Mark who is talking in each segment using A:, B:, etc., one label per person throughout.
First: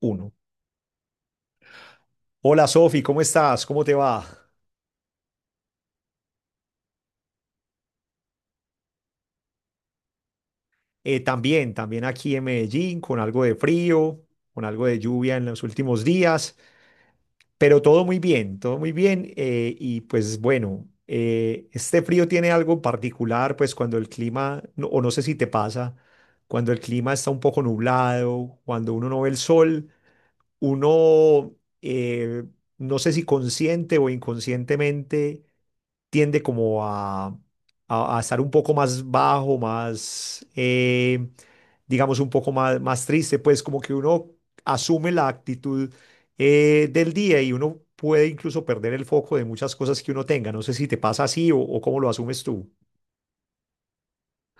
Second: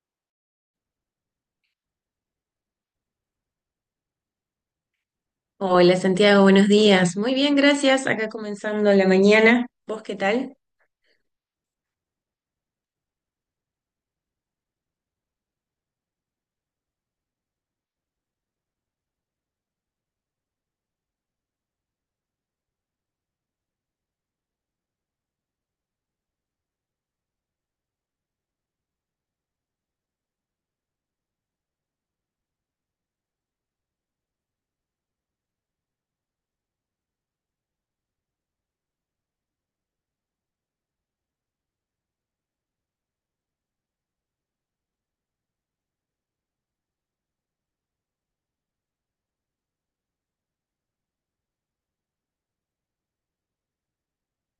A: Uno. Hola Sofi, ¿cómo estás? ¿Cómo te va?
B: Hola Santiago, buenos días. Muy bien, gracias. Acá comenzando la mañana. ¿Vos qué tal?
A: También aquí en Medellín, con algo de frío, con algo de lluvia en los últimos días, pero todo muy bien, todo muy bien. Y pues bueno, este frío tiene algo en particular, pues cuando el clima, o no sé si te pasa, cuando el clima está un poco nublado, cuando uno no ve el sol uno, eh, no sé si consciente o inconscientemente, tiende a estar un poco más bajo, digamos, un poco más triste, pues como que uno asume la actitud del día y uno puede incluso perder el foco de muchas cosas que uno tenga. No sé si te pasa así o cómo lo asumes tú.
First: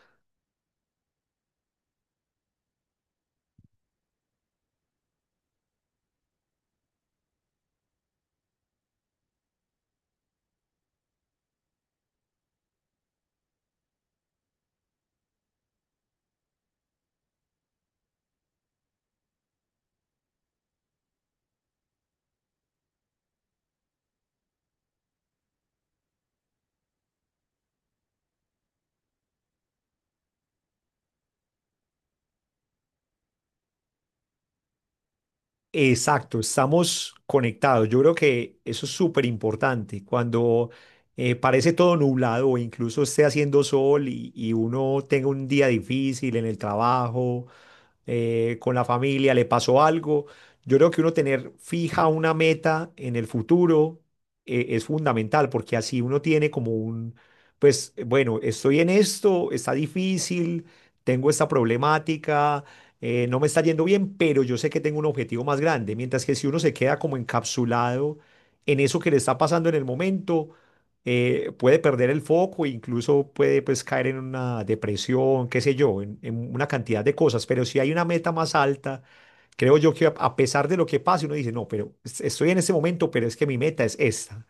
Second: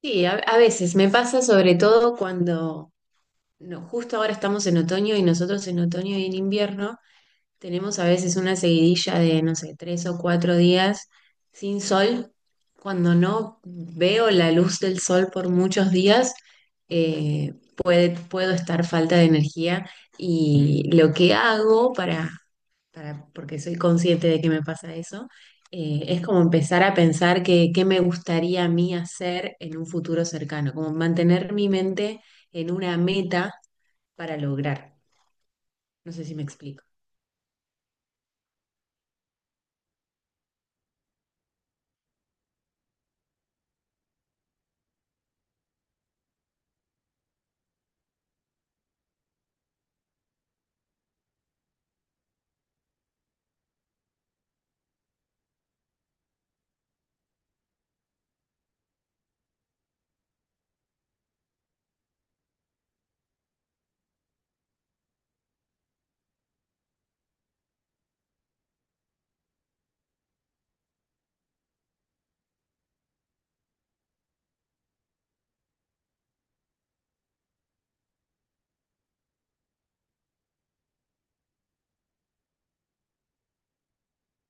B: Sí, a veces me pasa sobre todo cuando no, justo ahora estamos en otoño y nosotros en otoño y en invierno tenemos a veces una seguidilla de, no sé, 3 o 4 días sin sol. Cuando no veo la luz del sol por muchos días, puedo estar falta de energía y lo que hago para porque soy consciente de que me pasa eso, es como empezar a pensar qué me gustaría a mí hacer en un futuro cercano, como mantener mi mente en una meta para lograr. No sé si
A: Exacto,
B: me explico.
A: estamos conectados. Yo creo que eso es súper importante. Cuando parece todo nublado o incluso esté haciendo sol y uno tenga un día difícil en el trabajo, con la familia, le pasó algo, yo creo que uno tener fija una meta en el futuro es fundamental porque así uno tiene como un, pues bueno, estoy en esto, está difícil, tengo esta problemática no me está yendo bien, pero yo sé que tengo un objetivo más grande. Mientras que si uno se queda como encapsulado en eso que le está pasando en el momento, puede perder el foco e incluso puede pues caer en una depresión, qué sé yo, en una cantidad de cosas. Pero si hay una meta más alta, creo yo que a pesar de lo que pase, uno dice, no, pero estoy en este momento, pero es que mi meta es esta.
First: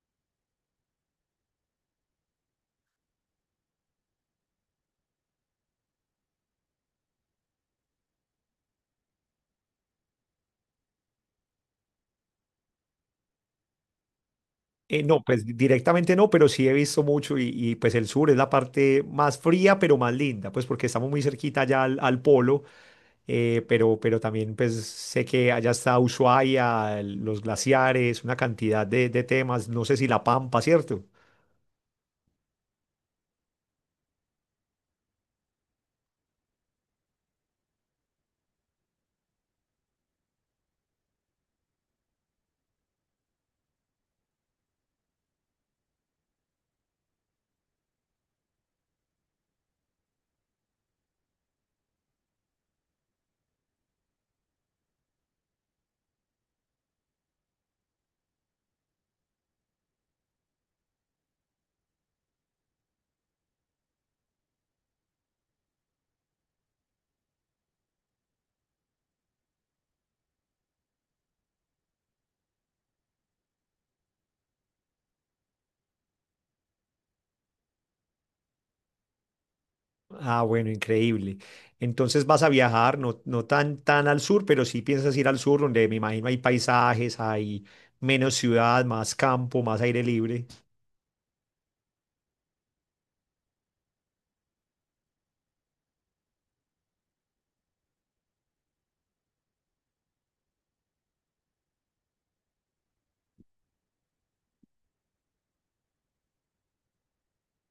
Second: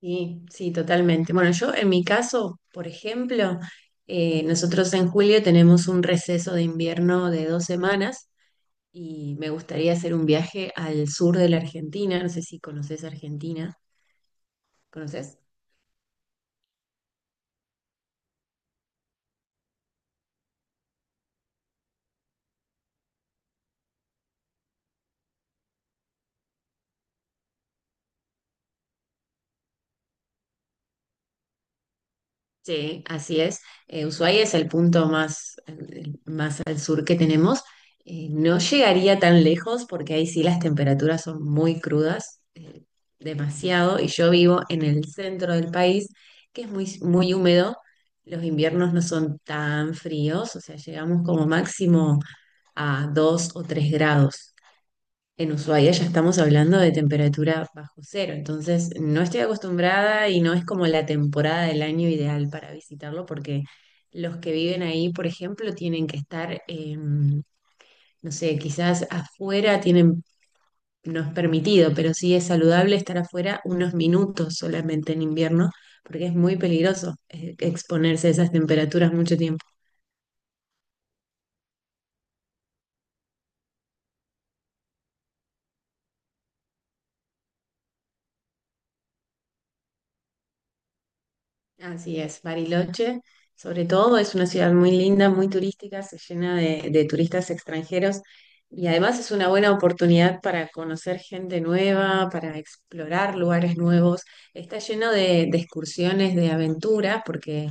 B: Sí, sí, totalmente. Bueno, yo en mi caso, por ejemplo, nosotros en julio tenemos un receso de invierno de 2 semanas y me gustaría hacer un viaje al sur de la Argentina. No sé si conoces Argentina.
A: No,
B: ¿Conoces?
A: pues directamente no, pero sí he visto mucho y pues el sur es la parte más fría, pero más linda, pues porque estamos muy cerquita ya al polo. Pero también pues sé que allá está Ushuaia, los glaciares, una cantidad de temas, no sé si La Pampa, ¿cierto?
B: Sí, así es. Ushuaia es el punto más, más al sur que tenemos. No llegaría tan lejos porque ahí sí las temperaturas son muy crudas, demasiado, y yo vivo en el centro del país, que es muy, muy húmedo. Los inviernos no son tan fríos, o sea, llegamos como máximo a 2 o 3 grados. En Ushuaia ya estamos hablando de temperatura bajo cero, entonces no estoy acostumbrada y no es como la temporada del año ideal para visitarlo porque los que viven ahí, por ejemplo, tienen que estar, no sé, quizás afuera tienen, no es permitido, pero sí es saludable estar afuera unos minutos solamente en invierno porque es muy peligroso exponerse a esas temperaturas mucho tiempo.
A: Ah, bueno, increíble. Entonces vas a viajar, no tan al sur, pero sí piensas ir al sur, donde me imagino hay paisajes, hay menos ciudad, más campo, más aire libre.
B: Así es, Bariloche, sobre todo, es una ciudad muy linda, muy turística, se llena de turistas extranjeros y además es una buena oportunidad para conocer gente nueva, para explorar lugares nuevos. Está lleno de excursiones, de aventuras, porque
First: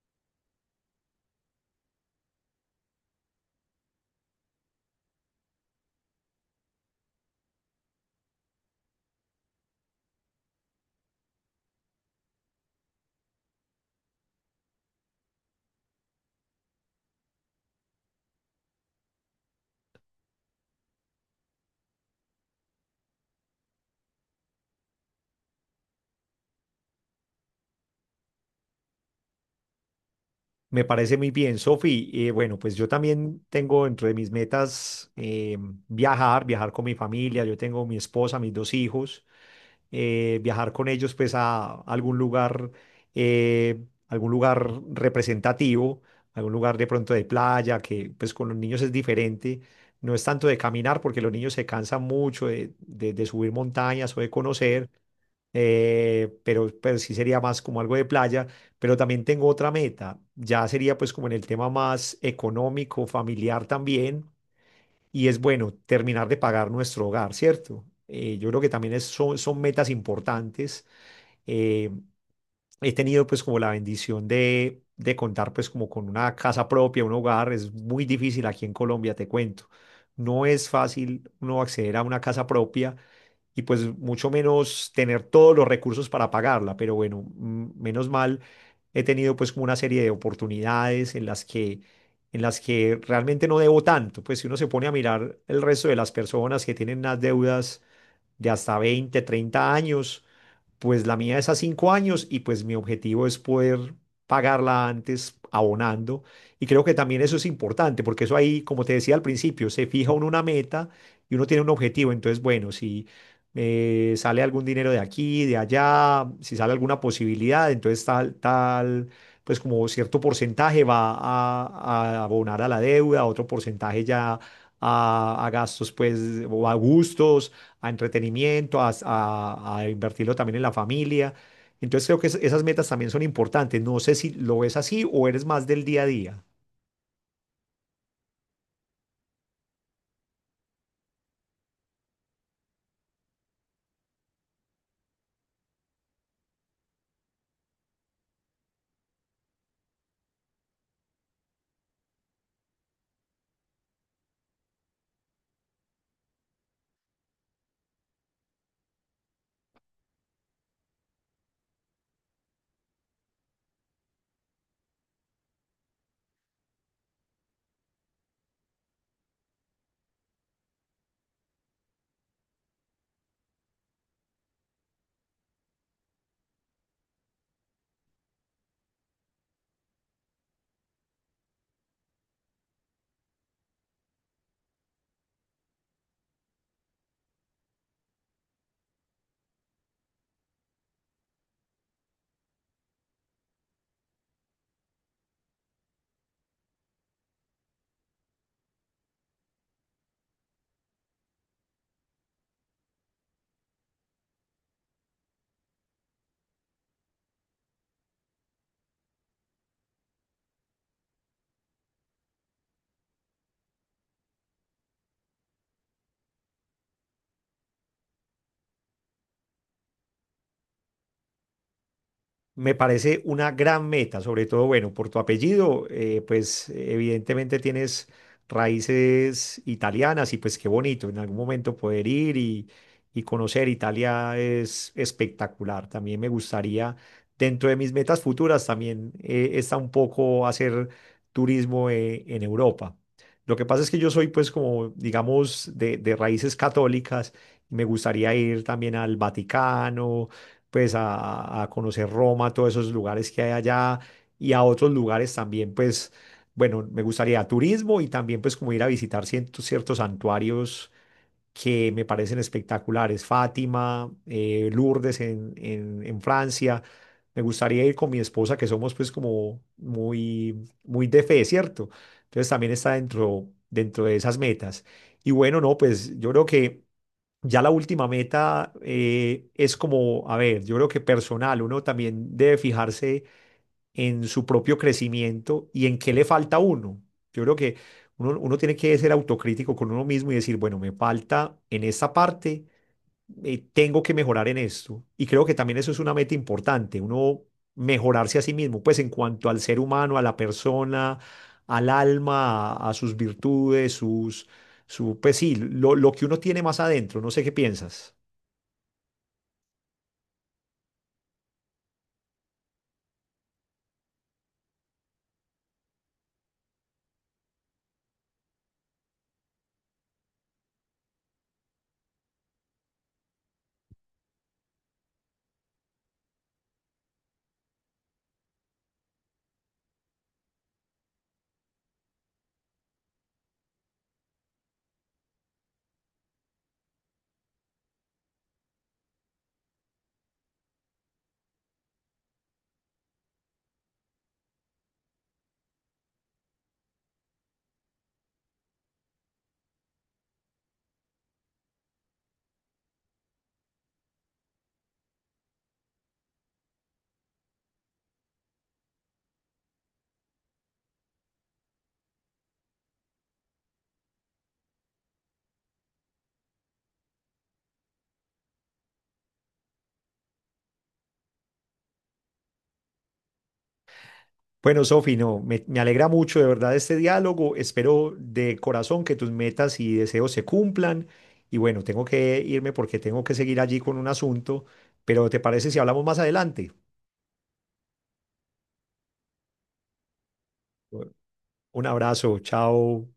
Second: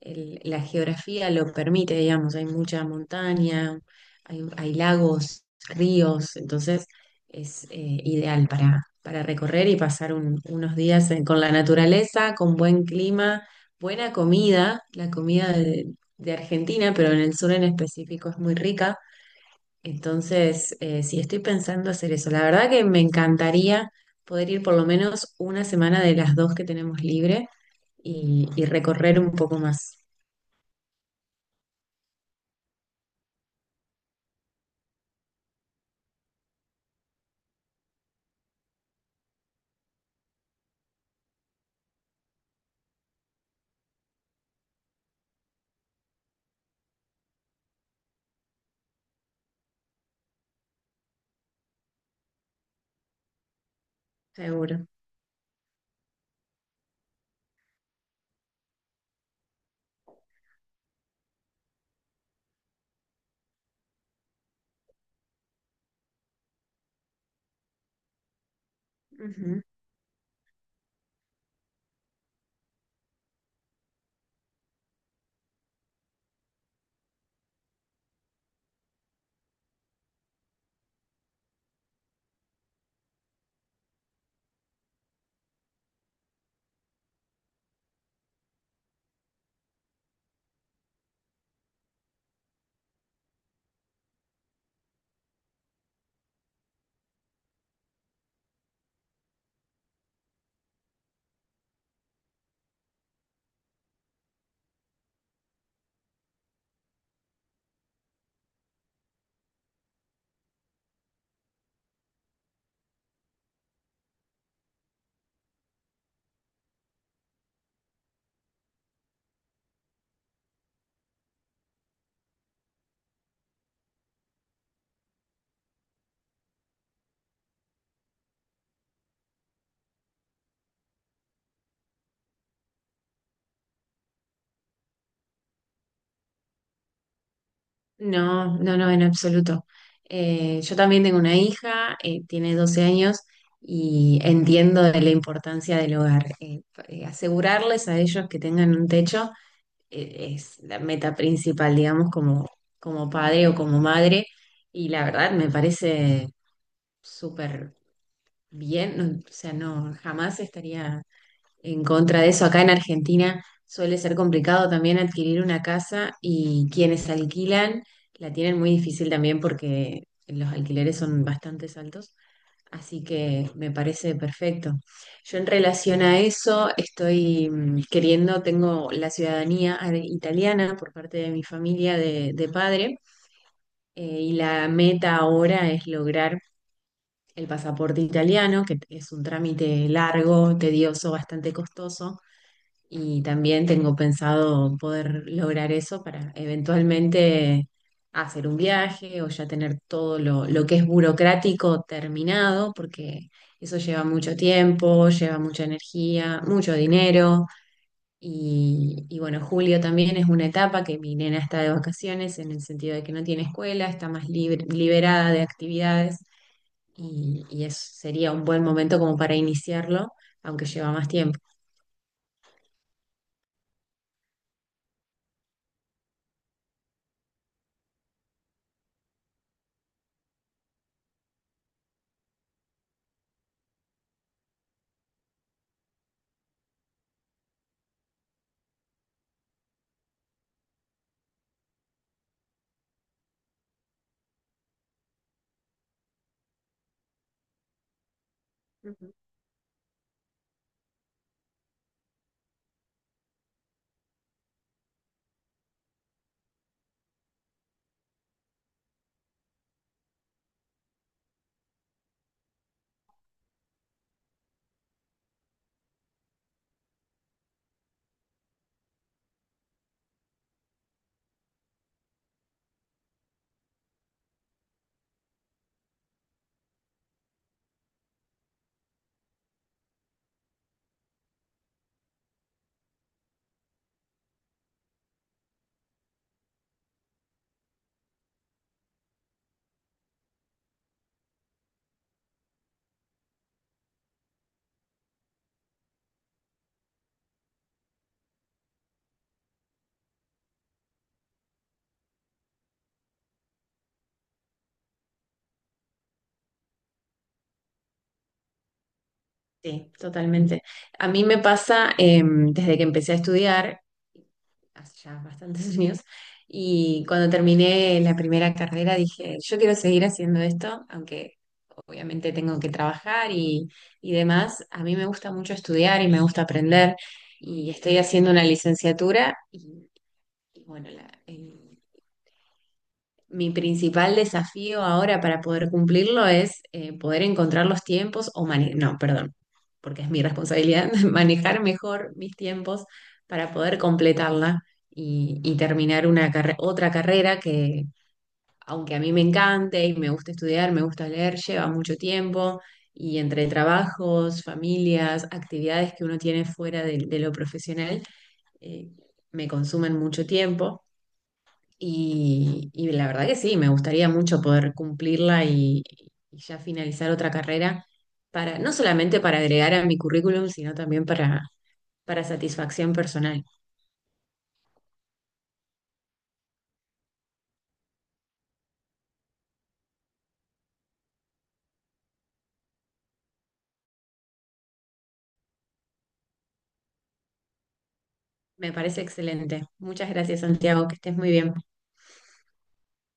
B: la geografía lo permite, digamos, hay mucha montaña, hay lagos, ríos, entonces es ideal para recorrer y pasar unos días con la naturaleza, con buen clima, buena comida, la comida de Argentina, pero en el sur en específico es muy rica. Entonces, sí, estoy pensando hacer eso. La verdad que me encantaría poder ir por lo menos una semana de las dos que tenemos libre y recorrer un poco más,
A: Me parece muy bien, Sofi. Bueno, pues yo también tengo dentro de mis metas viajar con mi familia. Yo tengo mi esposa, mis 2 hijos. Viajar con ellos pues a algún lugar representativo, algún lugar de pronto de playa, que pues con los niños es diferente. No es tanto de caminar porque los niños se cansan mucho de subir montañas o de
B: seguro.
A: conocer, pero sí sería más como algo de playa. Pero también tengo otra meta, ya sería pues como en el tema más económico, familiar también y es bueno terminar de pagar nuestro hogar, ¿cierto? Yo creo que también son
B: Ujú.
A: metas importantes. Eh, he tenido pues como la bendición de contar pues como con una casa propia, un hogar. Es muy difícil aquí en Colombia, te cuento. No es fácil uno acceder a una casa propia y pues mucho menos tener todos los recursos para pagarla, pero bueno, mm, menos mal he tenido pues como una serie de oportunidades en las que realmente no debo tanto, pues si uno se pone a mirar el resto de las personas que tienen unas deudas de hasta 20 o 30 años. Pues la mía es a 5 años y pues mi objetivo es poder pagarla antes abonando. Y creo que también eso es importante, porque eso ahí, como te decía al principio, se fija uno una meta y uno tiene un objetivo. Entonces, bueno, si sale algún dinero de aquí, de allá, si sale alguna posibilidad, entonces tal, tal, pues como cierto porcentaje va a abonar a la deuda, otro porcentaje ya a gastos, pues, o a gustos a entretenimiento, a invertirlo también en la familia. Entonces creo que esas metas también son importantes. No sé si lo ves así o eres más del día a día.
B: No, no, no, en absoluto. Yo también tengo una hija, tiene 12 años y entiendo de la importancia del hogar. Asegurarles a ellos que tengan un techo es la meta principal, digamos, como, como padre o como madre. Y la verdad me parece súper bien, o sea, no, jamás estaría en contra de eso. Acá en Argentina suele ser complicado también adquirir una casa y quienes alquilan la tienen muy difícil también porque los alquileres son bastante altos. Así que me parece perfecto. Yo en relación a eso estoy queriendo, tengo la ciudadanía italiana por parte de mi familia de padre y la meta ahora es lograr el pasaporte italiano, que es un trámite largo, tedioso, bastante costoso y también tengo pensado poder lograr eso para eventualmente hacer un viaje o ya tener todo lo que es burocrático terminado, porque eso lleva mucho tiempo, lleva mucha energía, mucho dinero. Y bueno, julio también es una etapa que mi nena está de vacaciones en el sentido de que no tiene escuela, está más liberada de actividades y sería un buen momento como para iniciarlo, aunque lleva más tiempo.
A: Me parece una gran meta, sobre todo, bueno, por tu apellido, pues evidentemente tienes raíces italianas y pues qué bonito en algún momento poder ir y conocer Italia es espectacular. También me gustaría, dentro de mis metas futuras, también está un poco hacer turismo en Europa. Lo que pasa es que yo soy pues como, digamos, de raíces católicas y me gustaría ir también al Vaticano pues a conocer Roma, todos esos lugares que hay allá y a otros lugares también, pues bueno, me gustaría turismo y también pues como ir a visitar ciertos santuarios que me parecen espectaculares, Fátima, Lourdes en Francia. Me gustaría ir con mi esposa, que somos pues como muy de fe, ¿cierto? Entonces también está dentro de esas metas. Y bueno, no, pues yo creo que ya la última meta es como, a ver, yo creo que personal, uno también debe fijarse en su propio crecimiento y en qué le falta a uno. Yo creo que uno tiene que ser autocrítico con uno mismo y decir, bueno, me falta en esta parte, tengo que mejorar en esto. Y creo que también eso es una meta importante, uno mejorarse a sí mismo, pues en cuanto al ser humano, a la persona, al alma, a sus virtudes, sus, su, pues sí, lo que uno tiene más adentro. No sé qué piensas.
B: Sí, totalmente. A mí me pasa desde que empecé a estudiar, hace ya bastantes años, y cuando terminé la primera carrera dije, yo quiero seguir haciendo esto, aunque obviamente tengo que trabajar y demás. A mí me gusta mucho estudiar y me gusta aprender, y estoy haciendo una licenciatura y bueno, mi principal desafío ahora para poder cumplirlo es poder encontrar los tiempos o mane- no, perdón, porque es mi responsabilidad manejar mejor mis tiempos para poder completarla y terminar una otra carrera que, aunque a mí me encante y me gusta estudiar, me gusta leer, lleva mucho tiempo y entre trabajos, familias, actividades que uno tiene fuera de lo profesional, eh, me consumen mucho tiempo. Y la verdad que sí, me gustaría mucho poder cumplirla y ya finalizar otra carrera para, no solamente para agregar a mi currículum, sino también para satisfacción personal.
A: Bueno, Sofi, no, me alegra mucho de verdad este diálogo. Espero de corazón que tus metas y deseos se cumplan. Y bueno, tengo que irme porque tengo que seguir allí con un asunto, pero ¿te parece si hablamos más adelante?
B: Me parece excelente. Muchas gracias, Santiago, que estés muy bien.
A: Un abrazo, chao.